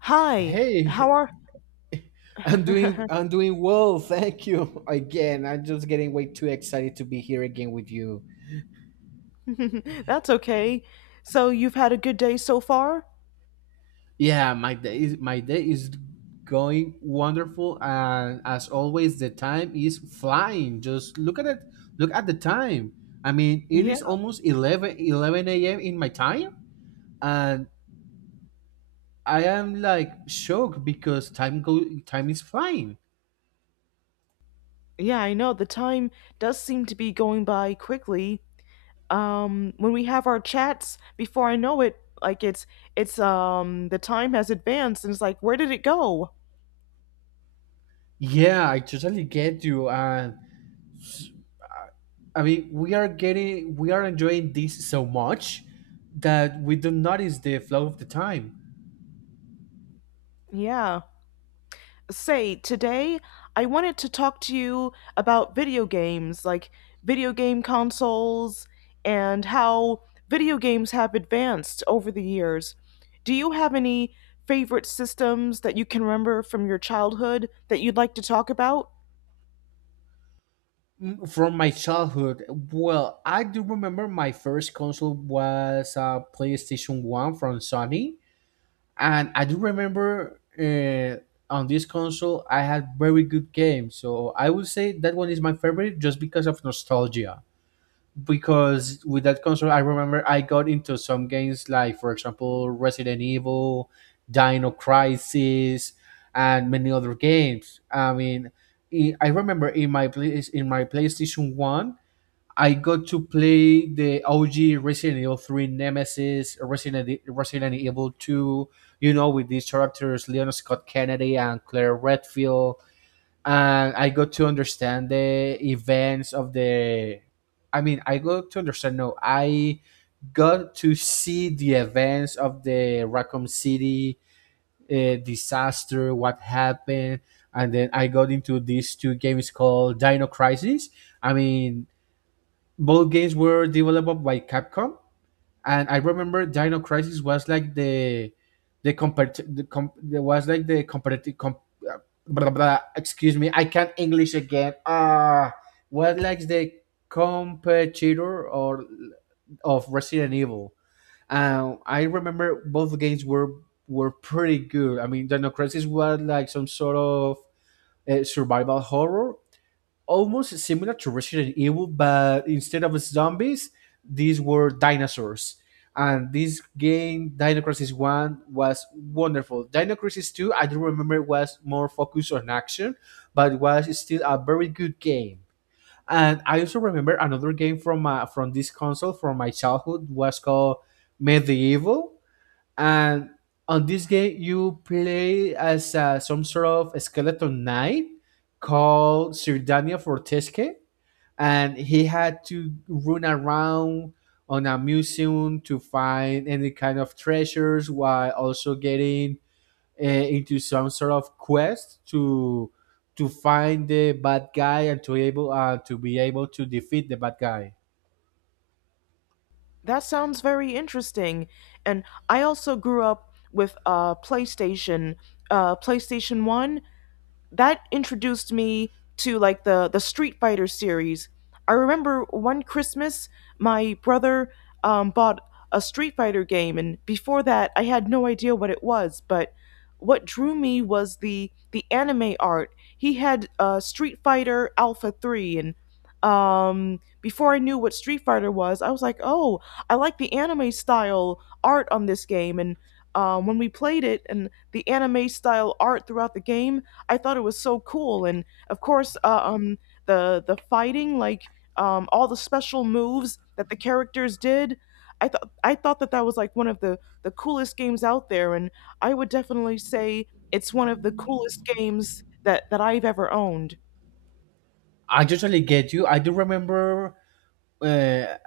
Hi, Hey, how are? I'm doing I'm doing well, thank you. Again, I'm just getting way too excited to be here again with you. That's okay. So you've had a good day so far? Yeah, my day is going wonderful, and as always the time is flying. Just look at it. Look at the time. I mean, it Yeah, is almost eleven a.m. in my time, and I am like shocked because time is flying. yeah, I know. The time does seem to be going by quickly. When we have our chats, before I know it, like it's the time has advanced and it's like, where did it go? Yeah, I totally get you. And I mean, we are enjoying this so much that we don't notice the flow of the time. Yeah. Say today I wanted to talk to you about video games, like video game consoles and how video games have advanced over the years. Do you have any favorite systems that you can remember from your childhood that you'd like to talk about? Mm, From my childhood, well, I do remember my first console was a PlayStation 1 from Sony. And I do remember on this console, I had very good games. So I would say that one is my favorite just because of nostalgia, because with that console, I remember I got into some games like, for example, Resident Evil, Dino Crisis, and many other games. I mean, I remember in my PlayStation One, I got to play the OG Resident Evil Three Nemesis, Resident Evil Two. You know, with these characters, Leon Scott Kennedy and Claire Redfield, and I got to understand the events of the. I mean, I got to understand. No, I got to see the events of the Raccoon City disaster, what happened, and then I got into these two games called Dino Crisis. I mean, both games were developed by Capcom, and I remember Dino Crisis was like the compar the com- the was like the comparative com- uh, blah, blah, blah, excuse me, I can't English again. Was like the competitor or of Resident Evil. Um I remember both games were pretty good. I mean, Dino Crisis was like some sort of survival horror, almost similar to Resident Evil, but instead of zombies, these were dinosaurs. And this game, Dino Crisis 1, was wonderful. Dino Crisis 2, I don't remember, was more focused on action, but it was still a very good game. And I also remember another game from from this console from my childhood was called Medieval, and on this game you play as some sort of skeleton knight called Sirdania Fortesque, and he had to run around on a museum to find any kind of treasures while also getting into some sort of quest to find the bad guy and to be able to defeat the bad guy. That sounds very interesting. And I also grew up with PlayStation, PlayStation 1, that introduced me to like the Street Fighter series. I remember one Christmas, my brother bought a Street Fighter game, and before that, I had no idea what it was. But what drew me was the anime art. He had Street Fighter Alpha Three, and before I knew what Street Fighter was, I was like, "Oh, I like the anime style art on this game." And when we played it, and the anime style art throughout the game, I thought it was so cool. And of course, the fighting, like all the special moves that the characters did, I thought that that was like one of the coolest games out there. And I would definitely say it's one of the coolest games that I've ever owned. I totally get you. I do remember uh,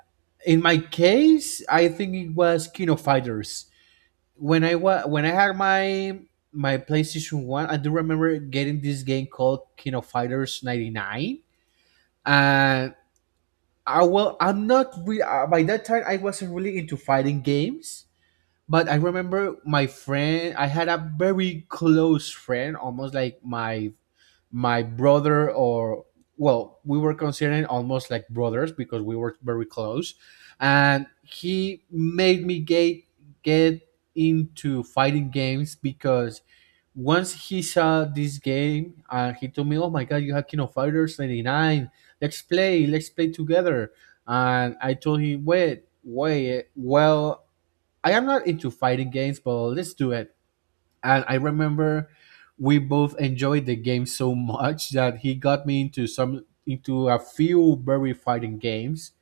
in my case, I think it was Kino Fighters. When I had my PlayStation One, I do remember getting this game called Kino Fighters '99, and I well, I'm not re- by that time I wasn't really into fighting games. But I remember my friend. I had a very close friend, almost like my brother, or well, we were considered almost like brothers because we were very close, and he made me get into fighting games because once he saw this game, and he told me, "Oh my god, you have King of Fighters 99, let's play together." And I told him, "Wait, well, I am not into fighting games, but let's do it." And I remember we both enjoyed the game so much that he got me into a few very fighting games.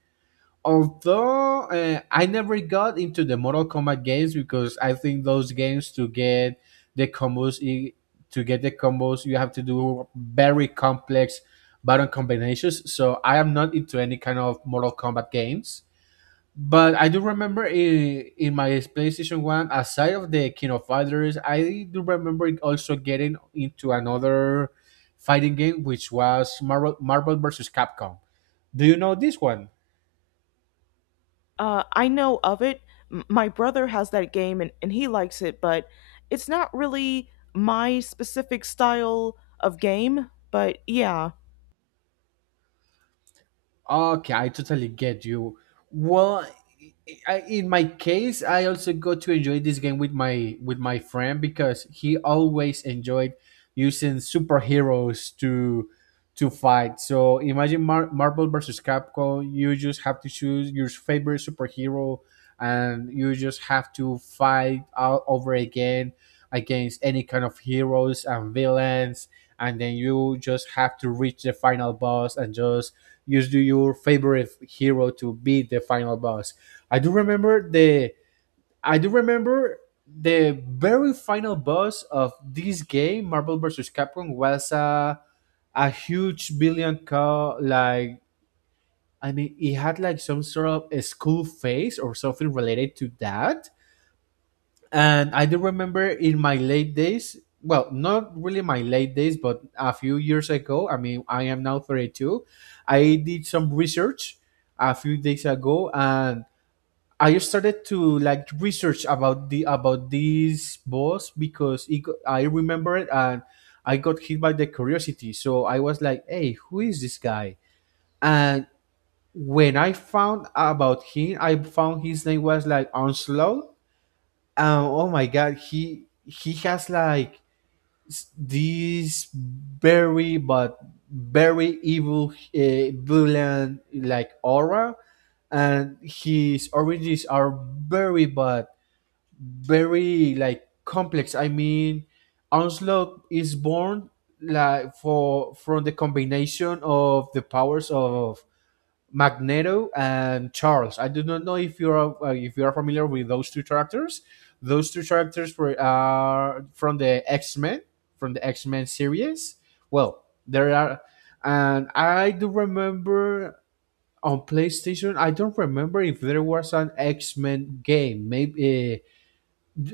Although I never got into the Mortal Kombat games, because I think those games, the combos i- to get the combos, you have to do very complex button combinations. So I am not into any kind of Mortal Kombat games. But I do remember in my PlayStation 1, aside of the King of Fighters, I do remember also getting into another fighting game, which was Marvel versus Capcom. Do you know this one? I know of it. My brother has that game and he likes it, but it's not really my specific style of game. But yeah, Okay, I totally get you. Well, in my case, I also got to enjoy this game with my friend, because he always enjoyed using superheroes to fight. So imagine Marvel versus Capcom. You just have to choose your favorite superhero, and you just have to fight all over again against any kind of heroes and villains. And then you just have to reach the final boss and just use do your favorite hero to beat the final boss. I do remember the I do remember the very final boss of this game, Marvel vs. Capcom, was a huge billion call, like, I mean, it had like some sort of a school face or something related to that. And I do remember in my late days, well, not really my late days, but a few years ago, I mean, I am now 32. I did some research a few days ago, and I started to like research about the about this boss because I remember it, and I got hit by the curiosity. So I was like, "Hey, who is this guy?" And when I found about him, I found his name was like Onslaught. Oh my god, he has like this very but very evil, villain like aura, and his origins are very but very like complex. I mean, Onslaught is born like for from the combination of the powers of Magneto and Charles. I do not know if you are familiar with those two characters. Those two characters were are from the X Men, from the X Men series. Well, there are, and I do remember on PlayStation, I don't remember if there was an X Men game. Maybe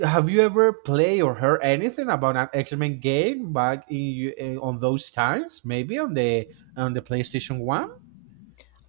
have you ever played or heard anything about an X Men game back in, on those times? Maybe on the PlayStation One.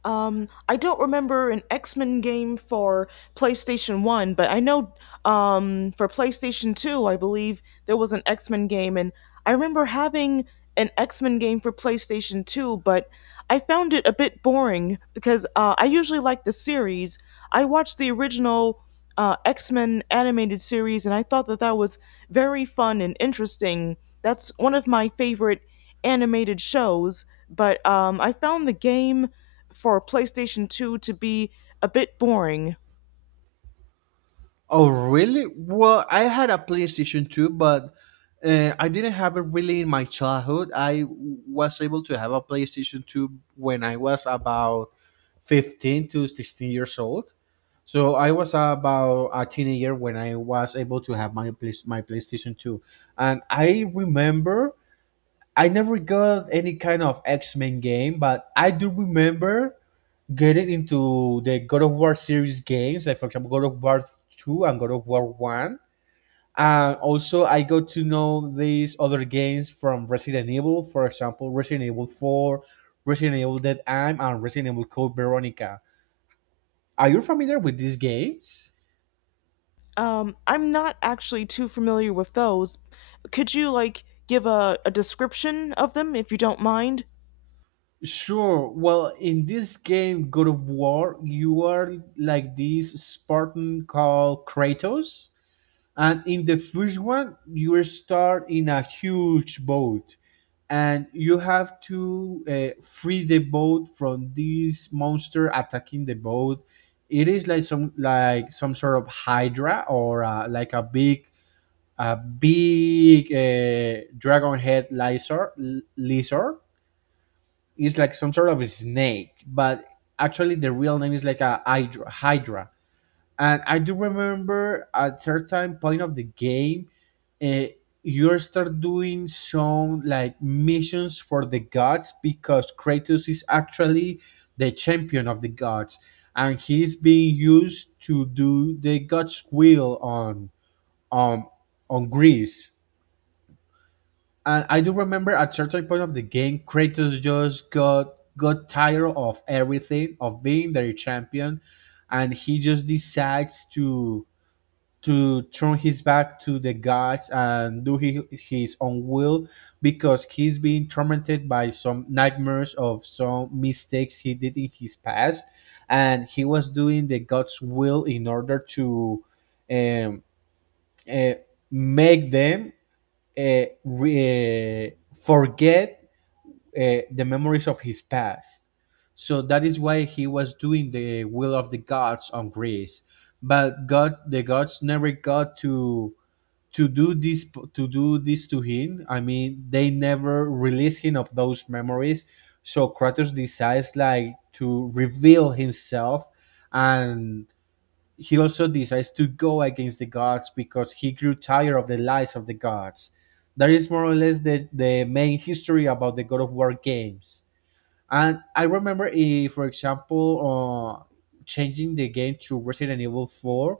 um, I don't remember an X Men game for PlayStation One, but I know, for PlayStation Two, I believe there was an X Men game, and I remember having an X Men game for PlayStation Two, but I found it a bit boring because I usually like the series. I watched the original X Men animated series, and I thought that that was very fun and interesting. That's one of my favorite animated shows, but I found the game for PlayStation 2 to be a bit boring. Oh, really? Well, I had a PlayStation 2, but I didn't have it really in my childhood. I was able to have a PlayStation 2 when I was about 15 to 16 years old. So I was about a teenager when I was able to have my PlayStation 2. And I remember I never got any kind of X-Men game, but I do remember getting into the God of War series games, like for example, God of War 2 and God of War 1. And also, I got to know these other games from Resident Evil, for example, Resident Evil 4, Resident Evil Dead Aim, and Resident Evil Code Veronica. Are you familiar with these games? I'm not actually too familiar with those. Could you, like, give a description of them if you don't mind? Sure. Well, in this game, God of War, you are like this Spartan called Kratos. And in the first one, you start in a huge boat, and you have to free the boat from this monster attacking the boat. It is like some sort of hydra, or like a big dragon head lizard. Lizard. It's like some sort of snake, but actually the real name is like a hydra. Hydra. And I do remember at certain point of the game, uh, you start doing some like missions for the gods, because Kratos is actually the champion of the gods, and he's being used to do the gods' will on on on Greece. And I do remember at certain point of the game, Kratos just got tired of everything, of being their champion, and he just decides to turn his back to the gods and do his own will, because he's being tormented by some nightmares of some mistakes he did in his past, and he was doing the god's will in order to um, uh, make them uh, re- uh, forget the memories of his past. So that is why he was doing the will of the gods on Greece, but god the gods never got to to do this to do this to him. I mean, they never release him of those memories, so Kratos decides like to reveal himself, and he also decides to go against the gods because he grew tired of the lies of the gods. That is more or less the main history about the God of War games. And I remember if for example, uh, changing the game to Resident Evil 4,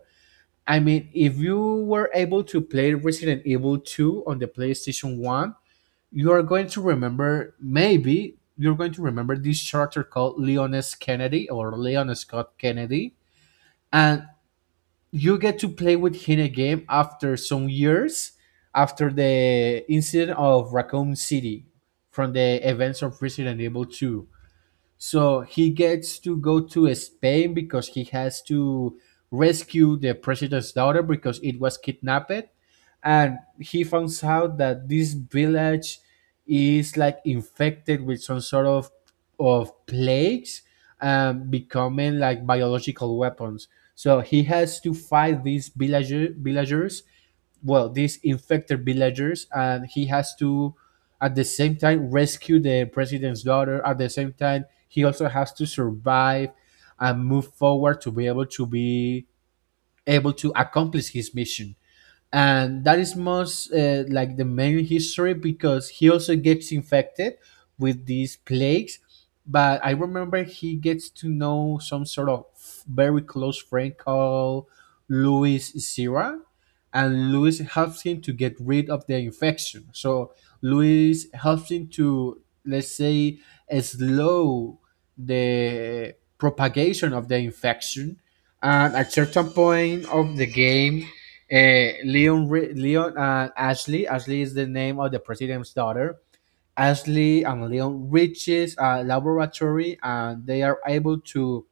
I mean, if you were able to play Resident Evil 2 on the PlayStation 1, you are going to remember, maybe you're going to remember this character called Leon S. Kennedy, or Leon Scott Kennedy. And you get to play with him again after some years, after the incident of Raccoon City, from the events of Resident Evil 2. So he gets to go to Spain because he has to rescue the president's daughter, because it was kidnapped. And he finds out that this village is like infected with some sort of plagues and becoming like biological weapons. So he has to fight these infected villagers, and he has to at the same time rescue the president's daughter. At the same time, he also has to survive and move forward to be able to be able to accomplish his mission. And that is most like the main history, because he also gets infected with these plagues. But I remember he gets to know some sort of very close friend called Louis Sierra, and Louis helps him to get rid of the infection. So Louis helps him to, let's say, slow the propagation of the infection. And at certain point of the game, Leon and Ashley. Ashley is the name of the president's daughter. Ashley and Leon reaches a laboratory, and they are able to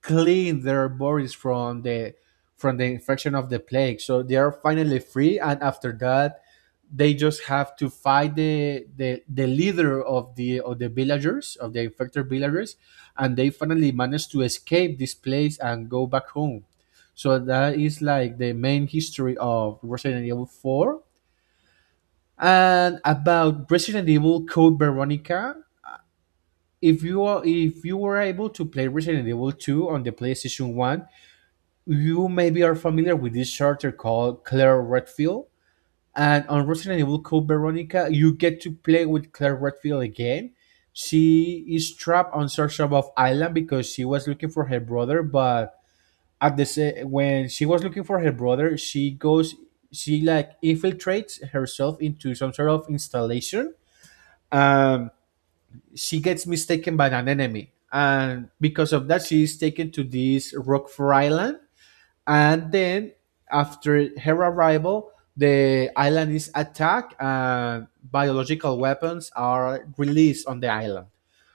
clean their bodies from the infection of the plague. So they are finally free, and after that, they just have to fight the leader of the villagers, of the infected villagers, and they finally manage to escape this place and go back home. So that is like the main history of Resident Evil Four. And about Resident Evil Code Veronica, if you were able to play Resident Evil 2 on the PlayStation 1, you maybe are familiar with this character called Claire Redfield. And on Resident Evil Code Veronica, you get to play with Claire Redfield again. She is trapped on Sarshov Island because she was looking for her brother, but when she was looking for her brother, she like infiltrates herself into some sort of installation. Um, she gets mistaken by an enemy, and because of that, she is taken to this Rockford Island. And then, after her arrival, the island is attacked and biological weapons are released on the island,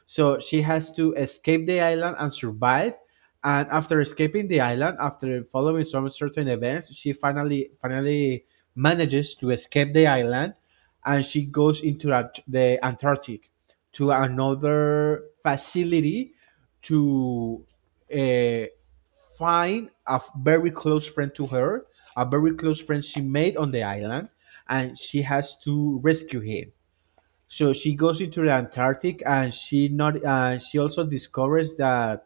so she has to escape the island and survive. And after escaping the island, after following some certain events, she finally manages to escape the island, and she goes into the Antarctic, to another facility, to uh, find a very close friend to her, a very close friend she made on the island, and she has to rescue him. So she goes into the Antarctic, and she not she also discovers that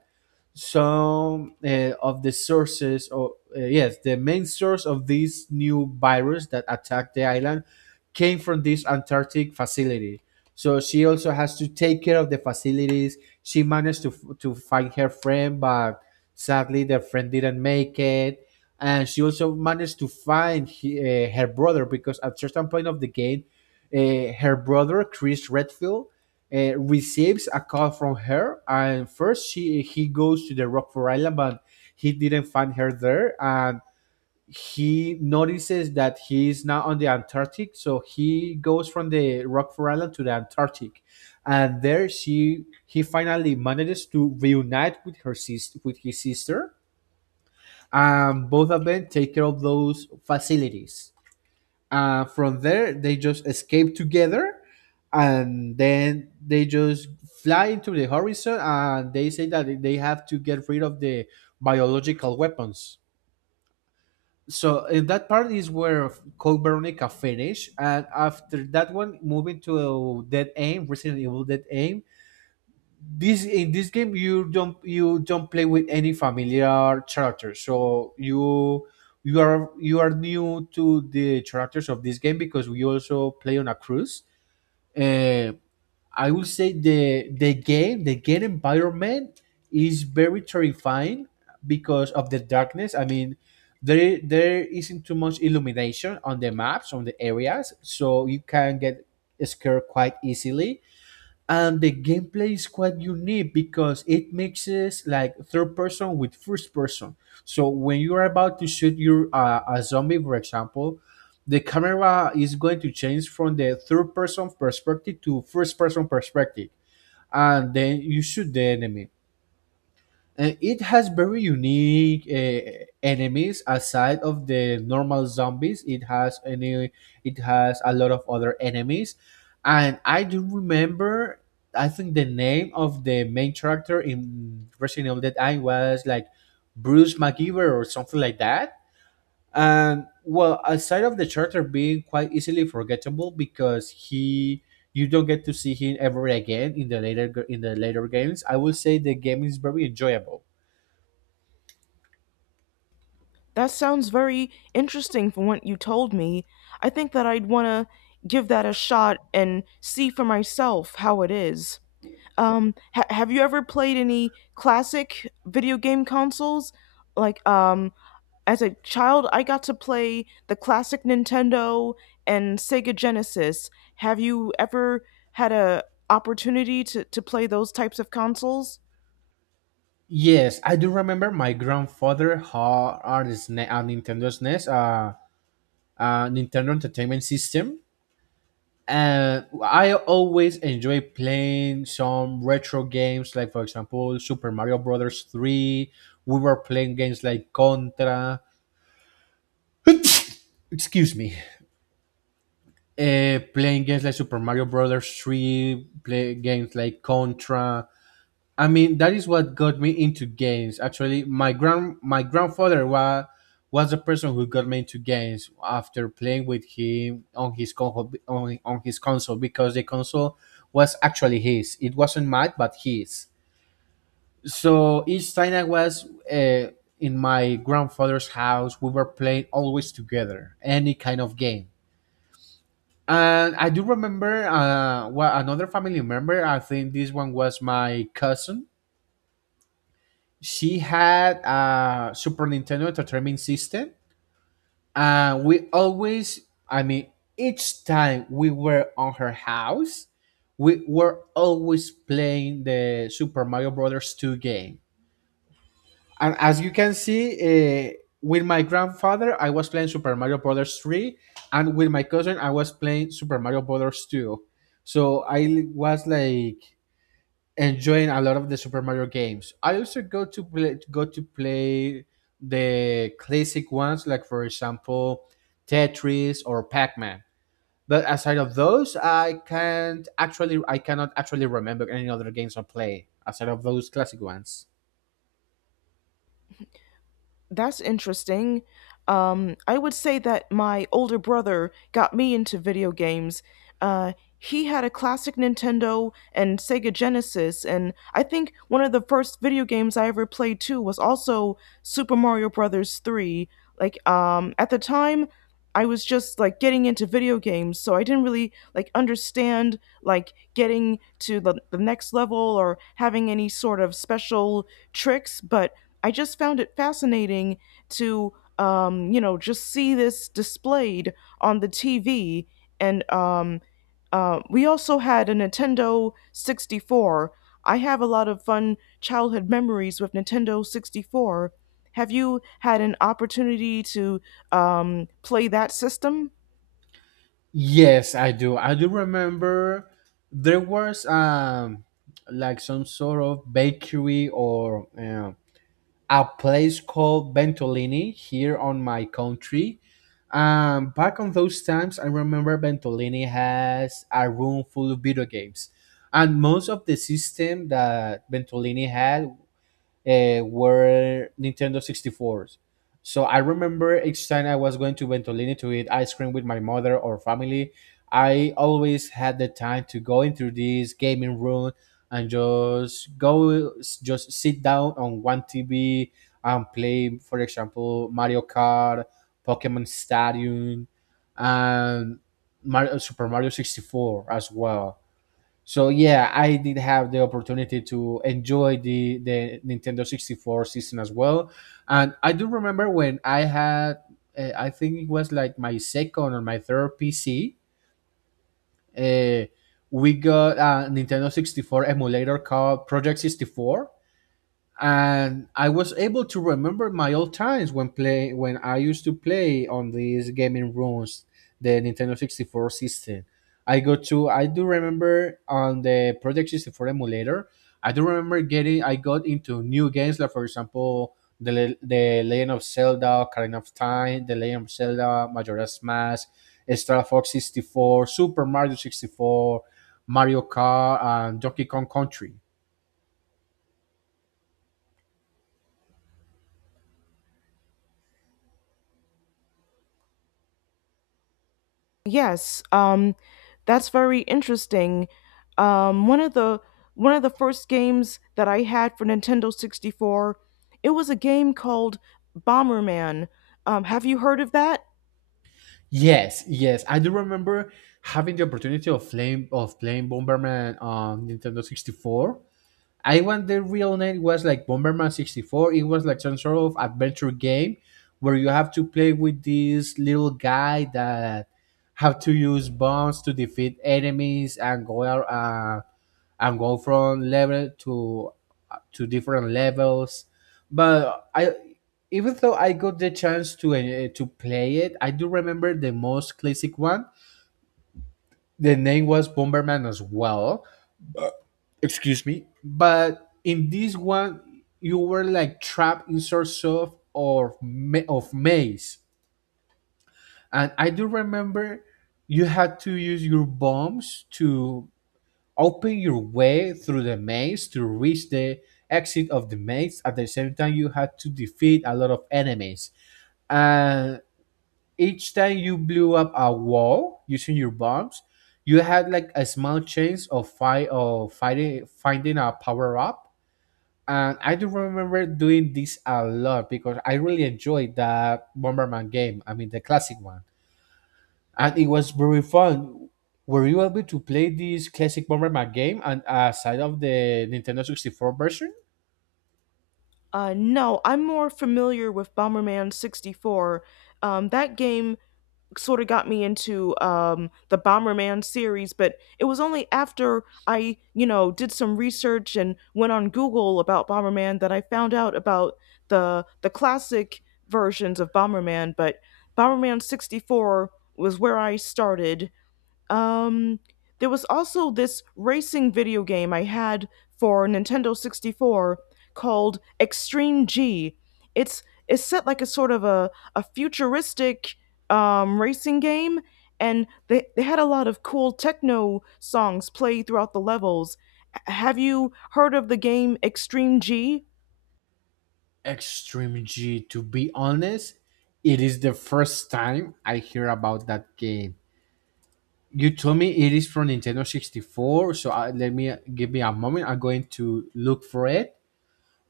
some of the sources or yes the main source of this new virus that attacked the island came from this Antarctic facility. So she also has to take care of the facilities. She managed to find her friend, but sadly their friend didn't make it. And she also managed to find her brother, because at certain point of the game, her brother Chris Redfield receives a call from her. And first she he goes to the Rockford Island, but he didn't find her there. And he notices that he is now on the Antarctic, so he goes from the Rockford Island to the Antarctic. And there she he finally manages to reunite with her sis with his sister, and both of them take care of those facilities. From there, they just escape together, and then they just fly into the horizon. And they say that they have to get rid of the biological weapons. So in that part is where Code Veronica finish. And after that one, moving to Dead Aim, Resident Evil Dead Aim, this in this game, you don't play with any familiar characters, so you are new to the characters of this game, because we also play on a cruise. Uh, i would say the game environment is very terrifying because of the darkness. I mean, there isn't too much illumination on the maps, on the areas, so you can get scared quite easily. And the gameplay is quite unique because it mixes like third person with first person. So when you are about to shoot your a zombie, for example, the camera is going to change from the third person perspective to first person perspective, and then you shoot the enemy. It has very unique enemies aside of the normal zombies. It has a lot of other enemies. And I do remember, I think the name of the main character in Resident Evil Dead Eye was like Bruce McGeever or something like that. And well, aside of the character being quite easily forgettable, because he you don't get to see him ever again in the later games, I will say the game is very enjoyable. That sounds very interesting from what you told me. I think that I'd want to give that a shot and see for myself how it is. Have you ever played any classic video game consoles? Like, as a child, I got to play the classic Nintendo and Sega Genesis. Have you ever had a opportunity to play those types of consoles? Yes, I do remember my grandfather had a SNES, a Nintendo Entertainment System, and I always enjoy playing some retro games, like for example Super Mario Brothers Three. We were playing games like Contra. Excuse me. Playing games like Super Mario Brothers Three, play games like Contra. I mean, that is what got me into games. Actually, my grandfather was the person who got me into games after playing with him on his console, on his console, because the console was actually his. It wasn't mine, but his. So each time I was in my grandfather's house, we were playing always together any kind of game. And I do remember, well, another family member. I think this one was my cousin. She had a Super Nintendo Entertainment System, and we always, I mean, each time we were on her house, we were always playing the Super Mario Brothers 2 game. And as you can see, uh, with my grandfather, I was playing Super Mario Brothers 3, and with my cousin, I was playing Super Mario Brothers 2. So I was like enjoying a lot of the Super Mario games. I also go to play the classic ones, like for example Tetris or Pac Man. But aside of those, I cannot actually remember any other games I play aside of those classic ones. That's interesting. I would say that my older brother got me into video games. Uh, he had a classic Nintendo and Sega Genesis, and I think one of the first video games I ever played too was also Super Mario Brothers 3. Like, at the time, I was just like getting into video games, so I didn't really like understand like getting to the next level or having any sort of special tricks, but I just found it fascinating to, you know, just see this displayed on the TV. And we also had a Nintendo 64. I have a lot of fun childhood memories with Nintendo 64. Have you had an opportunity to, play that system? Yes, I do. I do remember there was like some sort of bakery or a place called Ventolini here on my country. Back on those times, I remember Ventolini has a room full of video games, and most of the system that Ventolini had were Nintendo 64s. So I remember each time I was going to Ventolini to eat ice cream with my mother or family, I always had the time to go into this gaming room and just sit down on one TV and play, for example, Mario Kart, Pokemon Stadium, and Super Mario 64 as well. So yeah, I did have the opportunity to enjoy the Nintendo 64 season as well. And I do remember when I had, I think it was like my second or my third PC, uh, we got a Nintendo 64 emulator called Project 64, and I was able to remember my old times when play when I used to play on these gaming rooms, the Nintendo 64 system. I go to I do remember on the Project 64 emulator, I do remember getting I got into new games, like for example the Legend of Zelda, Ocarina of Time, the Legend of Zelda, Majora's Mask, Star Fox 64, Super Mario 64, Mario Kart, and Donkey Kong Country. Yes, that's very interesting. Um, one of the one of the first games that I had for Nintendo 64, it was a game called Bomberman. Have you heard of that? Yes, yes, I do remember having the opportunity of playing Bomberman on Nintendo 64. I want the real name was like Bomberman 64. It was like some sort of adventure game where you have to play with this little guy that have to use bombs to defeat enemies and go out and go from level to different levels. But I, even though I got the chance to play it, I do remember the most classic one. The name was Bomberman as well. Excuse me, but in this one, you were like trapped in sorts of maze, and I do remember you had to use your bombs to open your way through the maze to reach the exit of the maze. At the same time, you had to defeat a lot of enemies, and each time you blew up a wall using your bombs, you had like a small chance of fight of fighting finding a power up. And I do remember doing this a lot because I really enjoyed that Bomberman game. I mean, the classic one. And it was very fun. Were you able to play this classic Bomberman game and aside of the Nintendo 64 version? No, I'm more familiar with Bomberman 64. That game sort of got me into, the Bomberman series, but it was only after I, you know, did some research and went on Google about Bomberman that I found out about the classic versions of Bomberman. But Bomberman 64 was where I started. um, there was also this racing video game I had for Nintendo 64 called Extreme G. It's it's set like a sort of a futuristic, racing game, and they had a lot of cool techno songs play throughout the levels. Have you heard of the game Extreme G? Extreme G, to be honest, it is the first time I hear about that game. You told me it is from Nintendo 64, so I, let me give me a moment. I'm going to look for it.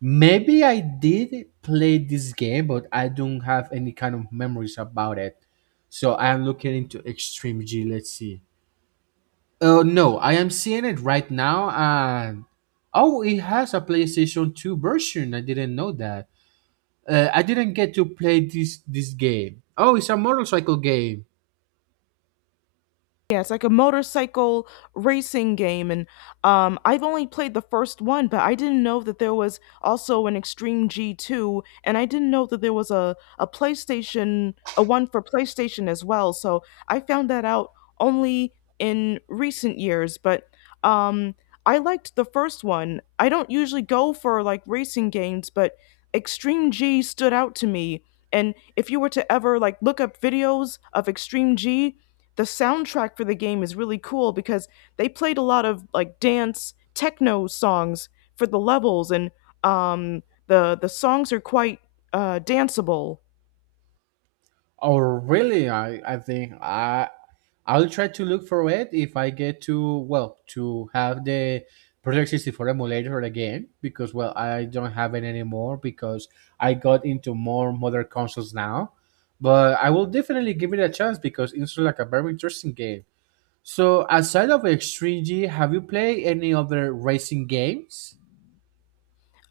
Maybe I did play this game, but I don't have any kind of memories about it. So I am looking into Extreme G. Let's see. Oh no, I am seeing it right now, and oh, it has a PlayStation Two version. I didn't know that. I didn't get to play this game. Oh, it's a motorcycle game. Yeah, it's like a motorcycle racing game, and I've only played the first one, but I didn't know that there was also an Extreme G2, and I didn't know that there was a PlayStation, a one for PlayStation as well. So I found that out only in recent years, but um, I liked the first one. I don't usually go for like racing games, but Extreme G stood out to me. And if you were to ever like look up videos of Extreme G, the soundtrack for the game is really cool because they played a lot of like dance techno songs for the levels and um, the songs are quite danceable. Oh, really? I I'll try to look for it if I get to well to have the Project 64 emulator again because well I don't have it anymore because I got into more modern consoles now. But I will definitely give it a chance because it's like a very interesting game. So aside of X3G, have you played any other racing games?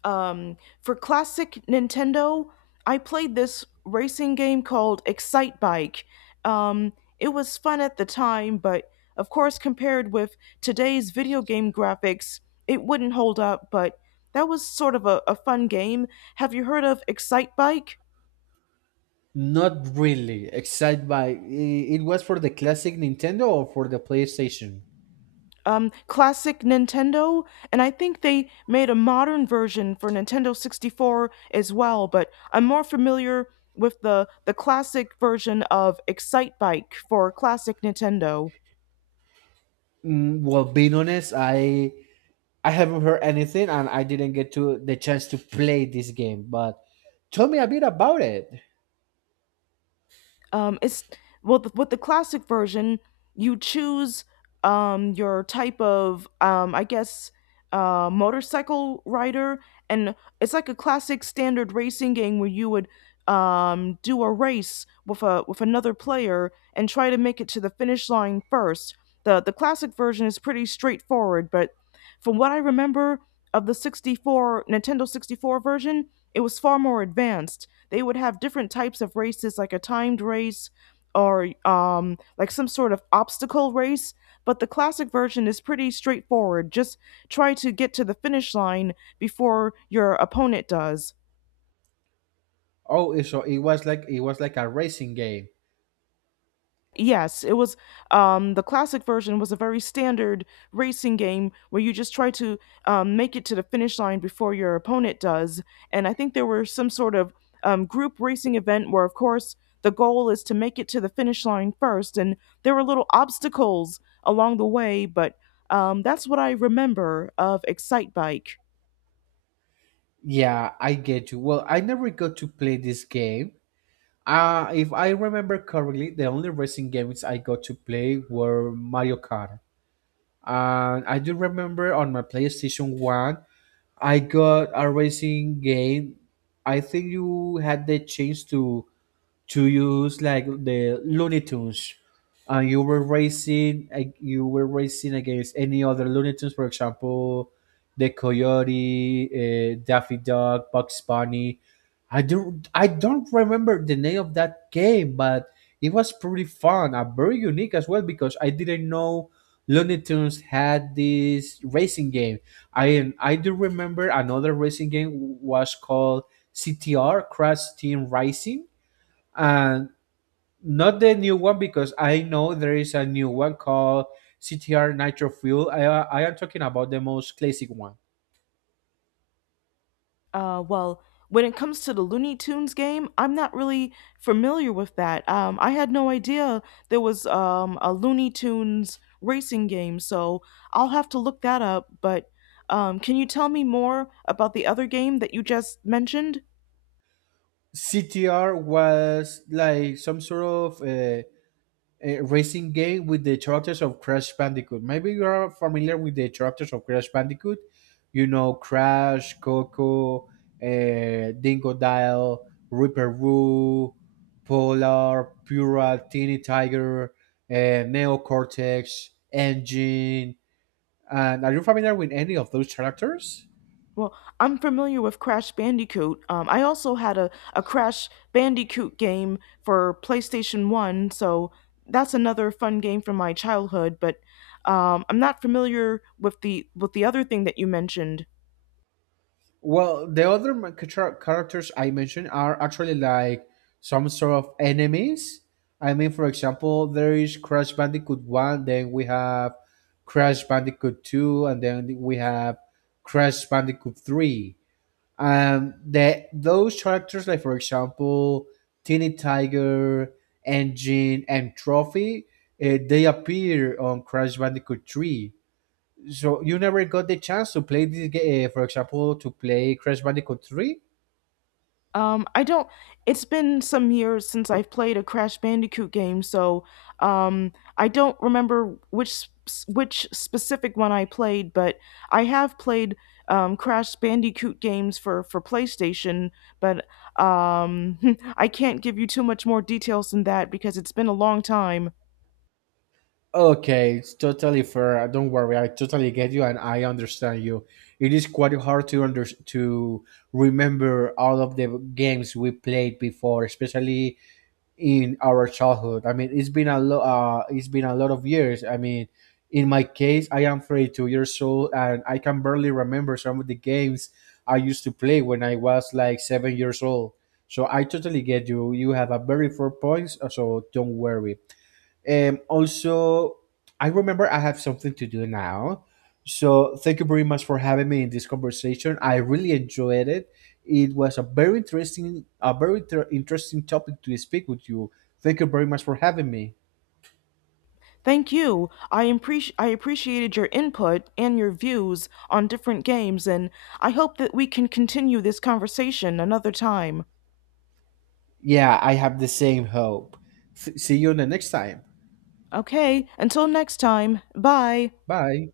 Um, for classic Nintendo, I played this racing game called Excite Bike. Um, it was fun at the time, but of course, compared with today's video game graphics, it wouldn't hold up. But that was sort of a fun game. Have you heard of Excite Bike? Not really, except by it was for the classic Nintendo or for the PlayStation. Um, classic Nintendo, and I think they made a modern version for Nintendo 64 as well. But I'm more familiar with the classic version of Excitebike for classic Nintendo. Mm, well, being honest, I haven't heard anything, and I didn't get to the chance to play this game. But tell me a bit about it. Um, it's well, with the classic version you choose, your type of, I guess, motorcycle rider, and it's like a classic standard racing game where you would, do a race with a with another player and try to make it to the finish line first. The classic version is pretty straightforward, but from what I remember of the 64 Nintendo 64 version, it was far more advanced. They would have different types of races, like a timed race or, like some sort of obstacle race. But the classic version is pretty straightforward. Just try to get to the finish line before your opponent does. Oh, so it was like a racing game. Yes, it was, the classic version was a very standard racing game where you just try to, make it to the finish line before your opponent does. And I think there were some sort of, group racing event where, of course, the goal is to make it to the finish line first. And there were little obstacles along the way, but that's what I remember of Excite Bike. Yeah, I get you. Well, I never got to play this game. If I remember correctly, the only racing games I got to play were Mario Kart. And I do remember on my PlayStation 1, I got a racing game. I think you had the chance to use like the Looney Tunes, and you were racing, like, you were racing against any other Looney Tunes, for example, the Coyote, Daffy Duck, Bugs Bunny. I don't remember the name of that game, but it was pretty fun and very unique as well because I didn't know Looney Tunes had this racing game. I do remember another racing game was called CTR, Crash Team Racing, and not the new one because I know there is a new one called CTR Nitro Fuel. I am talking about the most classic one. Well, when it comes to the Looney Tunes game, I'm not really familiar with that. I had no idea there was, a Looney Tunes racing game, so I'll have to look that up. But can you tell me more about the other game that you just mentioned? CTR was like some sort of racing game with the characters of Crash Bandicoot. Maybe you are familiar with the characters of Crash Bandicoot. You know Crash, Coco, Dingo Dial, Ripper Roo, Polar, Pura, Teeny Tiger, uh, Neocortex, Engine. And are you familiar with any of those characters? Well, I'm familiar with Crash Bandicoot. I also had a Crash Bandicoot game for PlayStation 1, so that's another fun game from my childhood, but I'm not familiar with the other thing that you mentioned. Well, the other characters I mentioned are actually like some sort of enemies. I mean, for example, there is Crash Bandicoot 1, then we have Crash Bandicoot 2, and then we have Crash Bandicoot 3. Those characters, like for example, Teeny Tiger, Engine, and Trophy, they appear on Crash Bandicoot 3. So you never got the chance to play this game, for example, to play Crash Bandicoot 3? I don't. It's been some years since I've played a Crash Bandicoot game, so um, I don't remember which which specific one I played. But I have played, Crash Bandicoot games for PlayStation, but um, I can't give you too much more details than that because it's been a long time. Okay, it's totally fair. Don't worry, I totally get you and I understand you. It is quite hard to remember all of the games we played before, especially in our childhood. I mean, it's been a lot. It's been a lot of years. I mean, in my case, I am 32 years old, and I can barely remember some of the games I used to play when I was like 7 years old. So I totally get you. You have a very four points, so don't worry. Also, I remember I have something to do now. So thank you very much for having me in this conversation. I really enjoyed it. It was a very interesting, a very interesting topic to speak with you. Thank you very much for having me. Thank you. I appreciated your input and your views on different games, and I hope that we can continue this conversation another time. Yeah, I have the same hope. See you on the next time. Okay, until next time, bye. Bye.